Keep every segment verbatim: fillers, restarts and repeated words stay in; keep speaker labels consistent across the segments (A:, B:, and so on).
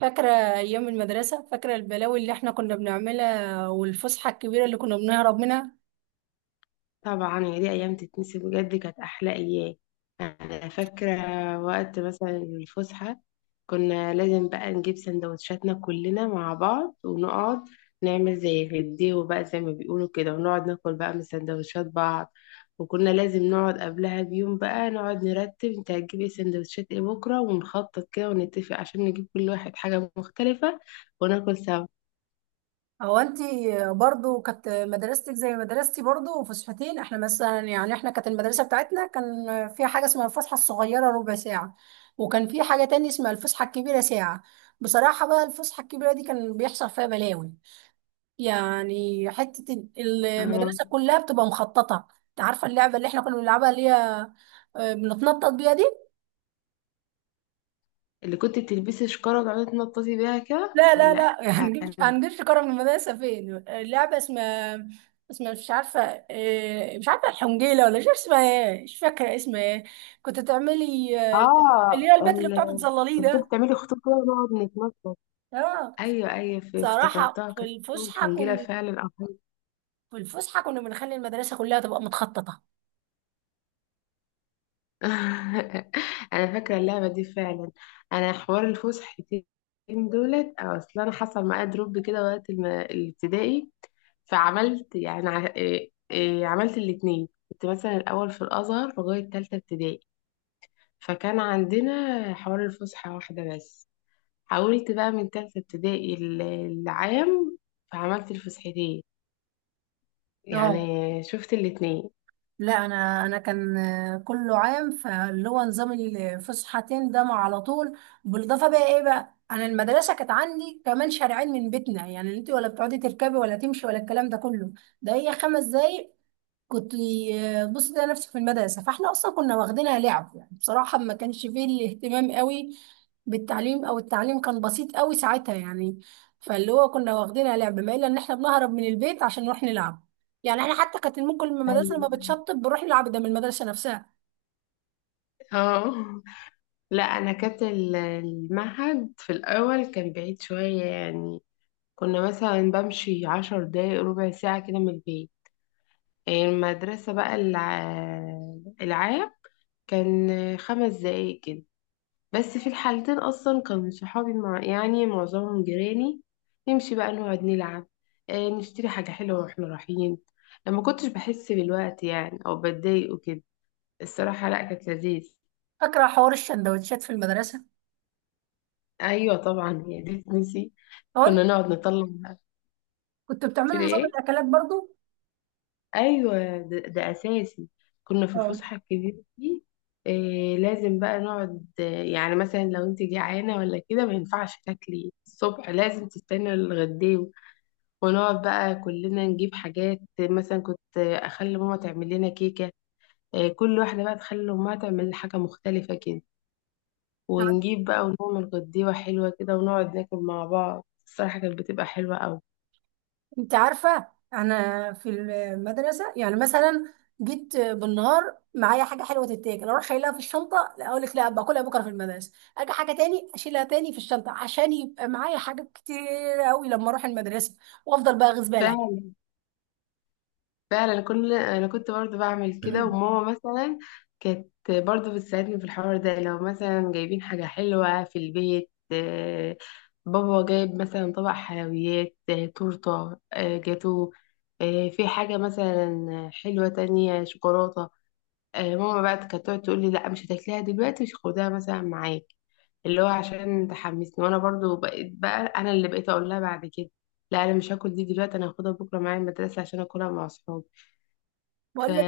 A: فاكرة أيام المدرسة، فاكرة البلاوي اللي احنا كنا بنعملها والفسحة الكبيرة اللي كنا بنهرب منها.
B: طبعا يا دي ايام تتنسي بجد، كانت احلى ايام. انا فاكره وقت مثلا الفسحه، كنا لازم بقى نجيب سندوتشاتنا كلنا مع بعض ونقعد نعمل زي غديو بقى زي ما بيقولوا كده، ونقعد ناكل بقى من سندوتشات بعض. وكنا لازم نقعد قبلها بيوم بقى نقعد نرتب، انت هتجيب ايه؟ سندوتشات ايه بكره؟ ونخطط كده ونتفق عشان نجيب كل واحد حاجه مختلفه وناكل سوا.
A: هو انتي برضو كانت مدرستك زي مدرستي برضو وفسحتين؟ احنا مثلا، يعني احنا كانت المدرسة بتاعتنا كان فيها حاجة اسمها الفسحة الصغيرة ربع ساعة، وكان في حاجة تاني اسمها الفسحة الكبيرة ساعة. بصراحة بقى الفسحة الكبيرة دي كان بيحصل فيها بلاوي، يعني حتة المدرسة
B: اه،
A: كلها بتبقى مخططة. انت عارفة اللعبة اللي احنا كنا بنلعبها اللي هي آه، بنتنطط بيها دي؟
B: اللي كنت بتلبسي شكاره وتقعدي تنططي بيها كده
A: لا، لا،
B: ولا؟
A: لا، هنجيب
B: أنا؟
A: هنجيبش كرة من المدرسة. فين اللعبة اسمها، اسمها مش عارفة؟ إيه، مش عارفة الحنجيلة، ولا مش عارفة اسمها ايه، مش فاكرة اسمها ايه. كنت تعملي آه، اللي
B: اه.
A: هي البيت اللي بتقعدي
B: ال-
A: تظلليه
B: المفروض
A: ده.
B: تعملي خطوط كده ونقعد نتنطط.
A: اه.
B: ايوه، ايوه، في-
A: صراحة
B: افتكرتها
A: في
B: كانت بتعمل
A: الفسحة
B: حنجرة
A: كن
B: فعلا او حاجة.
A: في الفسحة كنا بنخلي المدرسة كلها تبقى متخططة.
B: انا فاكره اللعبه دي فعلا. انا حوار الفسحتين دولت أو اصل انا حصل معايا دروب كده وقت الم- الابتدائي. فعملت يعني ع- إيه- إيه، عملت الاتنين. كنت مثلا الاول في الازهر لغايه تالتة ابتدائي، فكان عندنا حوار الفسحه واحده بس. حاولت بقى من تالتة ابتدائي ال- العام، فعملت الفسحتين، يعني
A: اه.
B: شفت الاتنين.
A: لا، انا انا كان آه، كله عام، فاللي هو نظام الفسحتين ده مع على طول. بالاضافه بقى، ايه بقى، انا المدرسه كانت عندي كمان شارعين من بيتنا، يعني انت ولا بتقعدي تركبي ولا تمشي ولا الكلام ده كله. ده هي خمس دقايق. كنت، بص، ده نفسي في المدرسة، فاحنا أصلا كنا واخدينها لعب يعني. بصراحة ما كانش فيه الاهتمام قوي بالتعليم، أو التعليم كان بسيط قوي ساعتها يعني. فاللي هو كنا واخدينها لعب، ما إلا إن احنا بنهرب من البيت عشان نروح نلعب، يعني احنا حتى كانت ممكن من المدرسة
B: ايوه،
A: لما بتشطب بنروح نلعب، ده من المدرسة نفسها.
B: اه، لا انا كانت ال- المعهد في الاول كان بعيد شوية يعني، كنا مثلا بمشي عشر دقايق ربع ساعة كده من البيت. المدرسة بقى الع- العام كان خمس دقايق كده. بس في الحالتين اصلا كانوا صحابي مع يعني معظمهم جيراني، نمشي بقى نقعد نلعب، آه، نشتري حاجة حلوة واحنا رايحين. لما كنتش بحس بالوقت يعني او بتضايق وكده، الصراحة لا، كانت لذيذ.
A: فاكرة حوار الشندوتشات في المدرسة؟
B: ايوه طبعا هي دي تنسي. كنا
A: هو
B: نقعد نطلع
A: كنتوا
B: في
A: بتعملوا نظام
B: ايه؟
A: الأكلات برضو؟
B: ايوه، ده, ده اساسي. كنا في
A: اه.
B: الفسحة الكبيرة دي إيه، لازم بقى نقعد آه، يعني مثلا لو انت جعانة ولا كده ما ينفعش تاكلي الصبح، لازم تستني الغدا. ونقعد بقى كلنا نجيب حاجات، مثلا كنت اخلي ماما تعمل لنا كيكه، آه، كل واحده بقى تخلي امها تعمل لنا حاجه مختلفه كده، ونجيب بقى ونعمل غديوه حلوه كده ونقعد ناكل مع بعض. الصراحه كانت بتبقى حلوه
A: انت عارفة انا في المدرسة يعني مثلا جيت بالنهار معايا حاجة حلوة تتاكل، اروح شايلها في الشنطة، لا اقول لك لا باكلها بكرة في المدرسة، اجي حاجة تاني اشيلها تاني في الشنطة، عشان يبقى معايا حاجات كتير قوي لما اروح المدرسة، وافضل بقى اغيظ بالي.
B: قوي. فعلا كل انا كنت برضو بعمل كده. وماما مثلا كانت برضو بتساعدني في الحوار ده. لو مثلا جايبين حاجة حلوة في البيت، آه، بابا جايب مثلا طبق حلويات، آه، تورتة، آه، جاتو، آه، في حاجة مثلا حلوة تانية، شوكولاتة، آه، ماما بقى كانت تقعد تقول لي لا مش هتاكليها دلوقتي، مش خدها مثلا معاك، اللي هو عشان تحمسني. وانا برضو بقيت بقى انا اللي بقيت اقول لها بعد كده لا انا مش هاكل دي دلوقتي، انا هاخدها بكره معايا المدرسه عشان اكلها مع اصحابي. ف
A: بقول،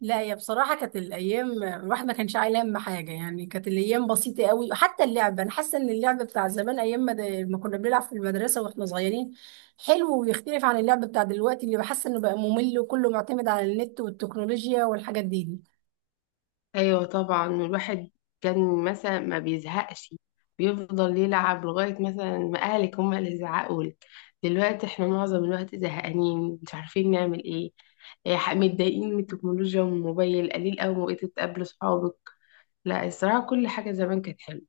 A: لا هي بصراحة كانت الأيام، الواحد ما كانش عايل هم حاجة، يعني كانت الأيام بسيطة قوي. حتى اللعبة، أنا حاسة إن اللعبة بتاع زمان أيام ما, د- ما كنا بنلعب في المدرسة وإحنا صغيرين حلو، ويختلف عن اللعبة بتاع دلوقتي اللي بحس إنه بقى ممل وكله معتمد على النت والتكنولوجيا والحاجات دي.
B: ايوه طبعا. الواحد كان مثلا ما بيزهقش، بيفضل يلعب لغايه مثلا ما اهلك هم اللي يزعقوا لك. دلوقتي احنا معظم الوقت زهقانين مش عارفين نعمل ايه، إيه، ح- متضايقين من التكنولوجيا والموبايل. قليل قوي ما بقيت تقابل صحابك. لا الصراحه كل حاجه زمان كانت حلوه.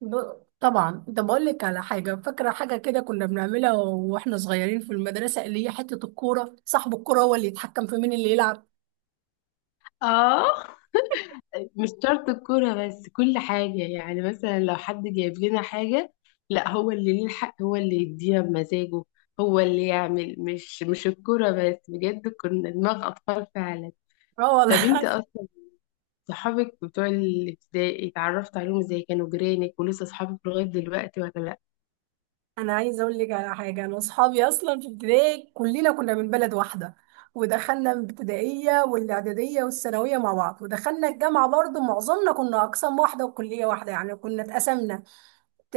A: ب... طبعا، ده بقول لك على حاجة. فاكرة حاجة كده كنا بنعملها وإحنا صغيرين في المدرسة، اللي هي حتة الكورة، صاحب الكورة هو اللي يتحكم في مين اللي يلعب.
B: اه، مش شرط الكورة بس، كل حاجة يعني. مثلا لو حد جايب لنا حاجة، لا هو اللي ليه الحق، هو اللي يديها بمزاجه، هو اللي يعمل. مش مش الكورة بس، بجد كنا دماغ أطفال فعلا. طب
A: اه.
B: انت أصلا صحابك بتوع الابتدائي اتعرفت عليهم ازاي؟ كانوا جيرانك ولسه صحابك لغاية دلوقتي ولا لا؟
A: انا عايزه اقول لك على حاجه. انا واصحابي اصلا في ابتدائي كلنا كنا من بلد واحده، ودخلنا الابتدائيه والاعداديه والثانويه مع بعض، ودخلنا الجامعه برضو، معظمنا كنا اقسام واحده وكليه واحده، يعني كنا اتقسمنا ت-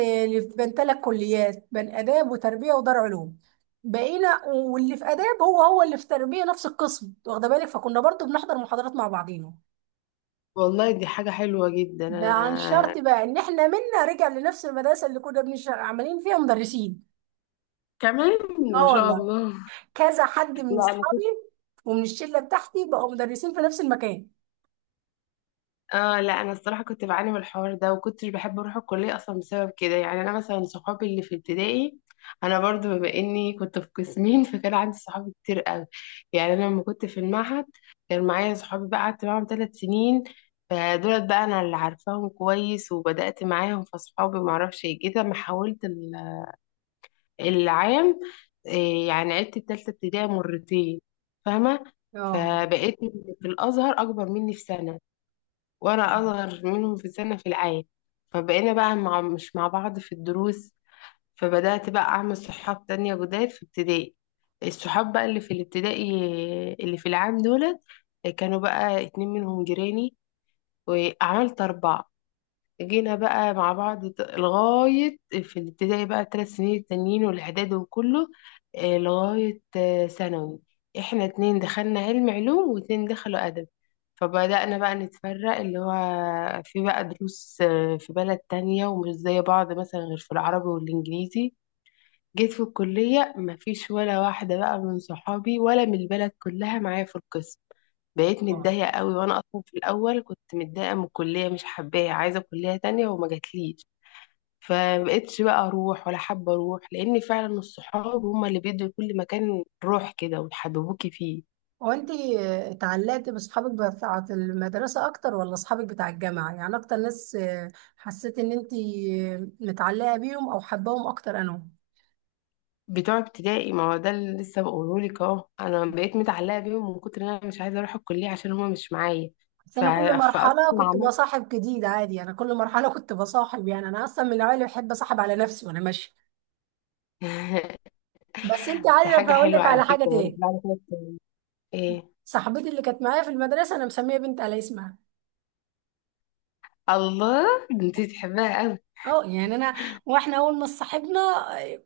A: بين ثلاث كليات، بين اداب وتربيه ودار علوم. بقينا، واللي في اداب هو هو اللي في تربيه، نفس القسم، واخده بالك، فكنا برضو بنحضر محاضرات مع بعضينا.
B: والله دي حاجة حلوة جدا.
A: ده عن
B: أنا
A: شرط بقى ان احنا منا رجع لنفس المدرسه اللي كنا بنش- عاملين فيها مدرسين.
B: كمان، ما
A: اه
B: شاء
A: والله،
B: الله.
A: كذا حد من
B: لا،
A: اصحابي ومن الشله بتاعتي بقوا مدرسين في نفس المكان.
B: اه لا، انا الصراحه كنت بعاني من الحوار ده وكنتش بحب اروح الكليه اصلا بسبب كده. يعني انا مثلا صحابي اللي في ابتدائي، انا برضو بما اني كنت في قسمين فكان عندي صحابي كتير قوي. يعني انا لما كنت في المعهد كان معايا صحابي بقى قعدت معاهم ثلاث سنين، فدولت بقى انا اللي عارفاهم كويس وبدات معاهم. فصحابي ما اعرفش ايه كده، ما حاولت ال- العام. إيه يعني عدت الثالثه ابتدائي مرتين، فاهمه؟
A: اه.
B: فبقيت في الازهر اكبر مني في سنه، وانا اصغر منهم في سنة في العين، فبقينا بقى مع مش مع بعض في الدروس. فبدأت بقى اعمل صحاب تانية جداد في ابتدائي. الصحاب بقى اللي في الابتدائي، اللي في العام دولت، كانوا بقى اتنين منهم جيراني، وعملت اربعة. جينا بقى مع بعض ت- لغاية في الابتدائي بقى الثلاث سنين التانيين والإعدادي وكله، آه، لغاية آه، ثانوي. احنا اتنين دخلنا علم علوم واتنين دخلوا أدب. فبدأنا بقى نتفرق، اللي هو في بقى دروس آه، في بلد تانية ومش زي بعض، مثلا غير في العربي والإنجليزي. جيت في الكلية مفيش ولا واحدة بقى من صحابي ولا من البلد كلها معايا في القسم. بقيت
A: اه.
B: متضايقة قوي، وانا اصلا في الاول كنت متضايقة من الكلية، مش حباها، عايزة كلية تانية وما جاتليش. فمبقتش بقى اروح ولا حابة اروح، لان فعلا الصحاب هما اللي بيدوا لكل مكان روح كده ويحببوكي فيه.
A: هو انت اتعلقت باصحابك بتاعه المدرسه اكتر ولا اصحابك بتاع الجامعه؟ يعني اكتر ناس آه، حسيت ان انت آه، متعلقه بيهم او حباهم اكتر. انا،
B: بتوع ابتدائي، ما هو ده اللي لسه بقولهولك اهو. انا بقيت متعلقة بيهم من كتر ان انا مش عايزة اروح الكلية عشان هما مش معايا.
A: بس
B: ف...
A: انا كل
B: فاصلا
A: مرحله كنت
B: عملت
A: بصاحب جديد عادي، انا كل مرحله كنت بصاحب، يعني انا اصلا من النوعيه اللي بحب اصاحب على نفسي وانا ماشيه. بس انت
B: ده حاجة
A: عارفه، اقول
B: حلوة
A: لك
B: على
A: على حاجه
B: فكرة،
A: تاني.
B: يعني بعد كده ايه.
A: صاحبتي اللي كانت معايا في المدرسه انا مسميه بنت على اسمها.
B: الله، ده انتي تحبها قوي.
A: اه يعني انا، واحنا اول ما صاحبنا،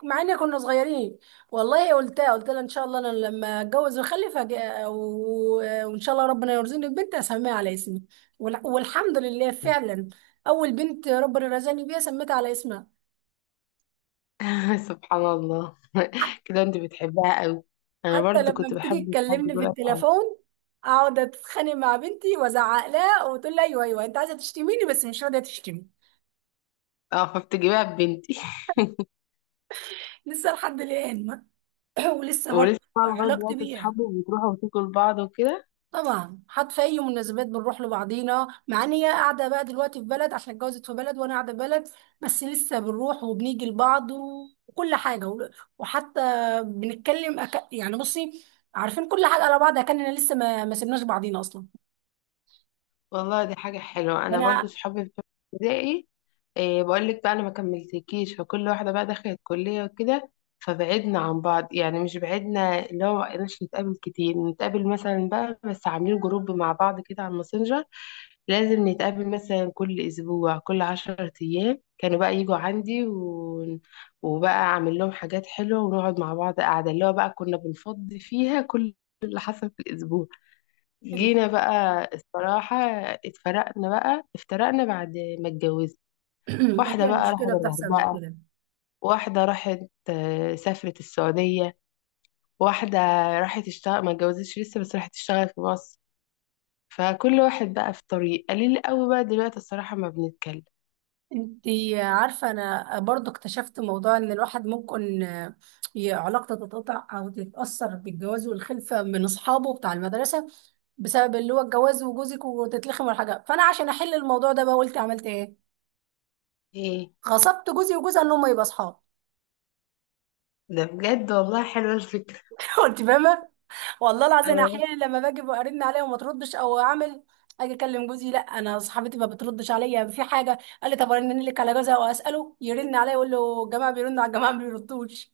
A: مع ان كنا صغيرين، والله قلتها قلت لها ان شاء الله انا لما اتجوز واخلف، هج- و- وان شاء الله ربنا يرزقني ببنت اسميها على اسمي. وال- والحمد لله، فعلا اول بنت ربنا رزقني بيها سميتها على اسمها.
B: سبحان الله.
A: ح-
B: كده انت بتحبها قوي. انا
A: حتى
B: برضو
A: لما
B: كنت
A: بتيجي
B: بحب اصحابي
A: تكلمني في
B: دول قوي.
A: التليفون، اقعد اتخانق مع بنتي وازعق لها، وتقول لي: ايوه، ايوه، انت عايزه تشتميني بس مش راضيه تشتمي.
B: اه، فبتجيبها ببنتي.
A: لسه لحد الان. ولسه برضه
B: ولسه بقى لغايه
A: علاقتي
B: دلوقتي
A: بيها،
B: اصحابي بتروحوا وتاكل بعض وكده.
A: طبعا حتى في اي مناسبات بنروح لبعضينا، مع ان هي قاعده بقى دلوقتي في بلد عشان اتجوزت في بلد وانا قاعده في بلد، بس لسه بنروح وبنيجي لبعض و- وكل حاجه و- وحتى بنتكلم أك... يعني بصي، عارفين كل حاجه على بعض، كاننا لسه ما... ما سيبناش بعضينا اصلا.
B: والله دي حاجه حلوه. انا برضو
A: انا
B: صحابي بتوع ابتدائي، إيه بقول لك بقى، انا ما كملتكيش. فكل واحده بقى دخلت كليه وكده، فبعدنا عن بعض. يعني مش بعدنا، اللي هو مبقناش نتقابل كتير. نتقابل مثلا بقى، بس عاملين جروب مع بعض كده على الماسنجر. لازم نتقابل مثلا كل أسبوع كل عشرة أيام. كانوا بقى يجوا عندي و... وبقى أعمل لهم حاجات حلوة ونقعد مع بعض قاعدة، اللي هو بقى كنا بنفضي فيها كل اللي حصل في الأسبوع. جينا بقى الصراحة اتفرقنا بقى افترقنا بعد ما اتجوزنا. واحدة
A: هي
B: بقى راحت
A: المشكله بتحصل من
B: الغردقة،
A: كده.
B: واحدة راحت، آه، سافرت السعودية، واحدة راحت اشتغل، ما اتجوزتش لسه بس راحت تشتغل في مصر. فكل واحد بقى في طريق. قليل قوي بقى دلوقتي الصراحة ما بنتكلم.
A: انتي عارفة انا برضو اكتشفت موضوع ان الواحد ممكن آه، ي- علاقته تتقطع او تتأثر بالجواز والخلفة من اصحابه بتاع المدرسة، بسبب اللي هو الجواز وجوزك وتتلخم والحاجة. فانا عشان احل الموضوع ده بقى، قلت عملت ايه؟
B: ايه
A: غصبت جوزي وجوزها ان هم يبقى اصحاب.
B: ده؟ بجد والله حلوة الفكرة.
A: كنت فاهمة، والله العظيم
B: اه
A: احيانا لما باجي برن عليها وما تردش، او اعمل اجي اكلم جوزي، لا انا صاحبتي ما بتردش عليا في حاجه، قال لي: طب ارن لك على جوزها واساله يرن عليا، يقول له الجماعه بيرنوا على الجماعه ما بيردوش.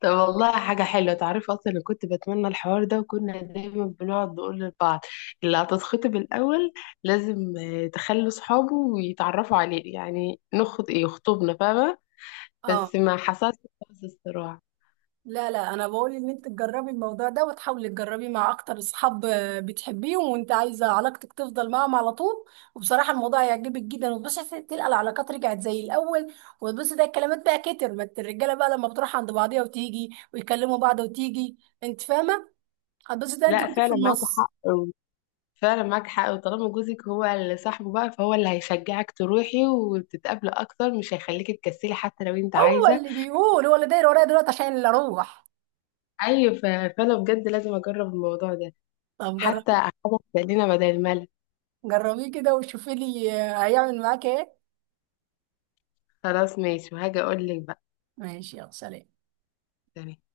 B: طب والله حاجة حلوة. تعرفي أصلا أنا كنت بتمنى الحوار ده، وكنا دايما بنقعد نقول لبعض اللي هتتخطب الأول لازم آه، تخلي صحابه ويتعرفوا عليه، يعني نخط إيه، يخطبنا، فاهمة؟
A: اه.
B: بس ما حصلش خالص الصراع.
A: لا، لا، انا بقول ان انت تجربي الموضوع ده، وتحاولي تجربيه مع اكتر اصحاب آه، بتحبيهم وانت عايزه علاقتك تفضل معاهم على طول. وبصراحه الموضوع هيعجبك جدا، وتبصي هت- تلقى العلاقات رجعت زي الاول. وتبصي، ده الكلمات بقى، كتر ما الت- الرجاله بقى لما بتروح عند بعضيها وتيجي ويكلموا بعض وتيجي، انت فاهمه؟ هتبصي ده انت
B: لا
A: كنت في
B: فعلا معاك
A: النص.
B: حق، فعلا معاك حق. وطالما جوزك هو اللي صاحبه بقى، فهو اللي هيشجعك تروحي وتتقابلي أكتر، مش هيخليكي تكسلي حتى لو أنت
A: هو
B: عايزة.
A: اللي بيقول، هو اللي داير ورايا دلوقتي عشان اللي اروح.
B: أيوة ف- فأنا بجد لازم أجرب الموضوع ده،
A: طب
B: حتى
A: جربي،
B: حاجة تسلينا بدل الملل.
A: جربيه كده وشوفي لي آه، هيعمل معاك ايه.
B: خلاص ماشي، وهاجي أقول لك بقى.
A: ماشي، يلا سلام.
B: تمام.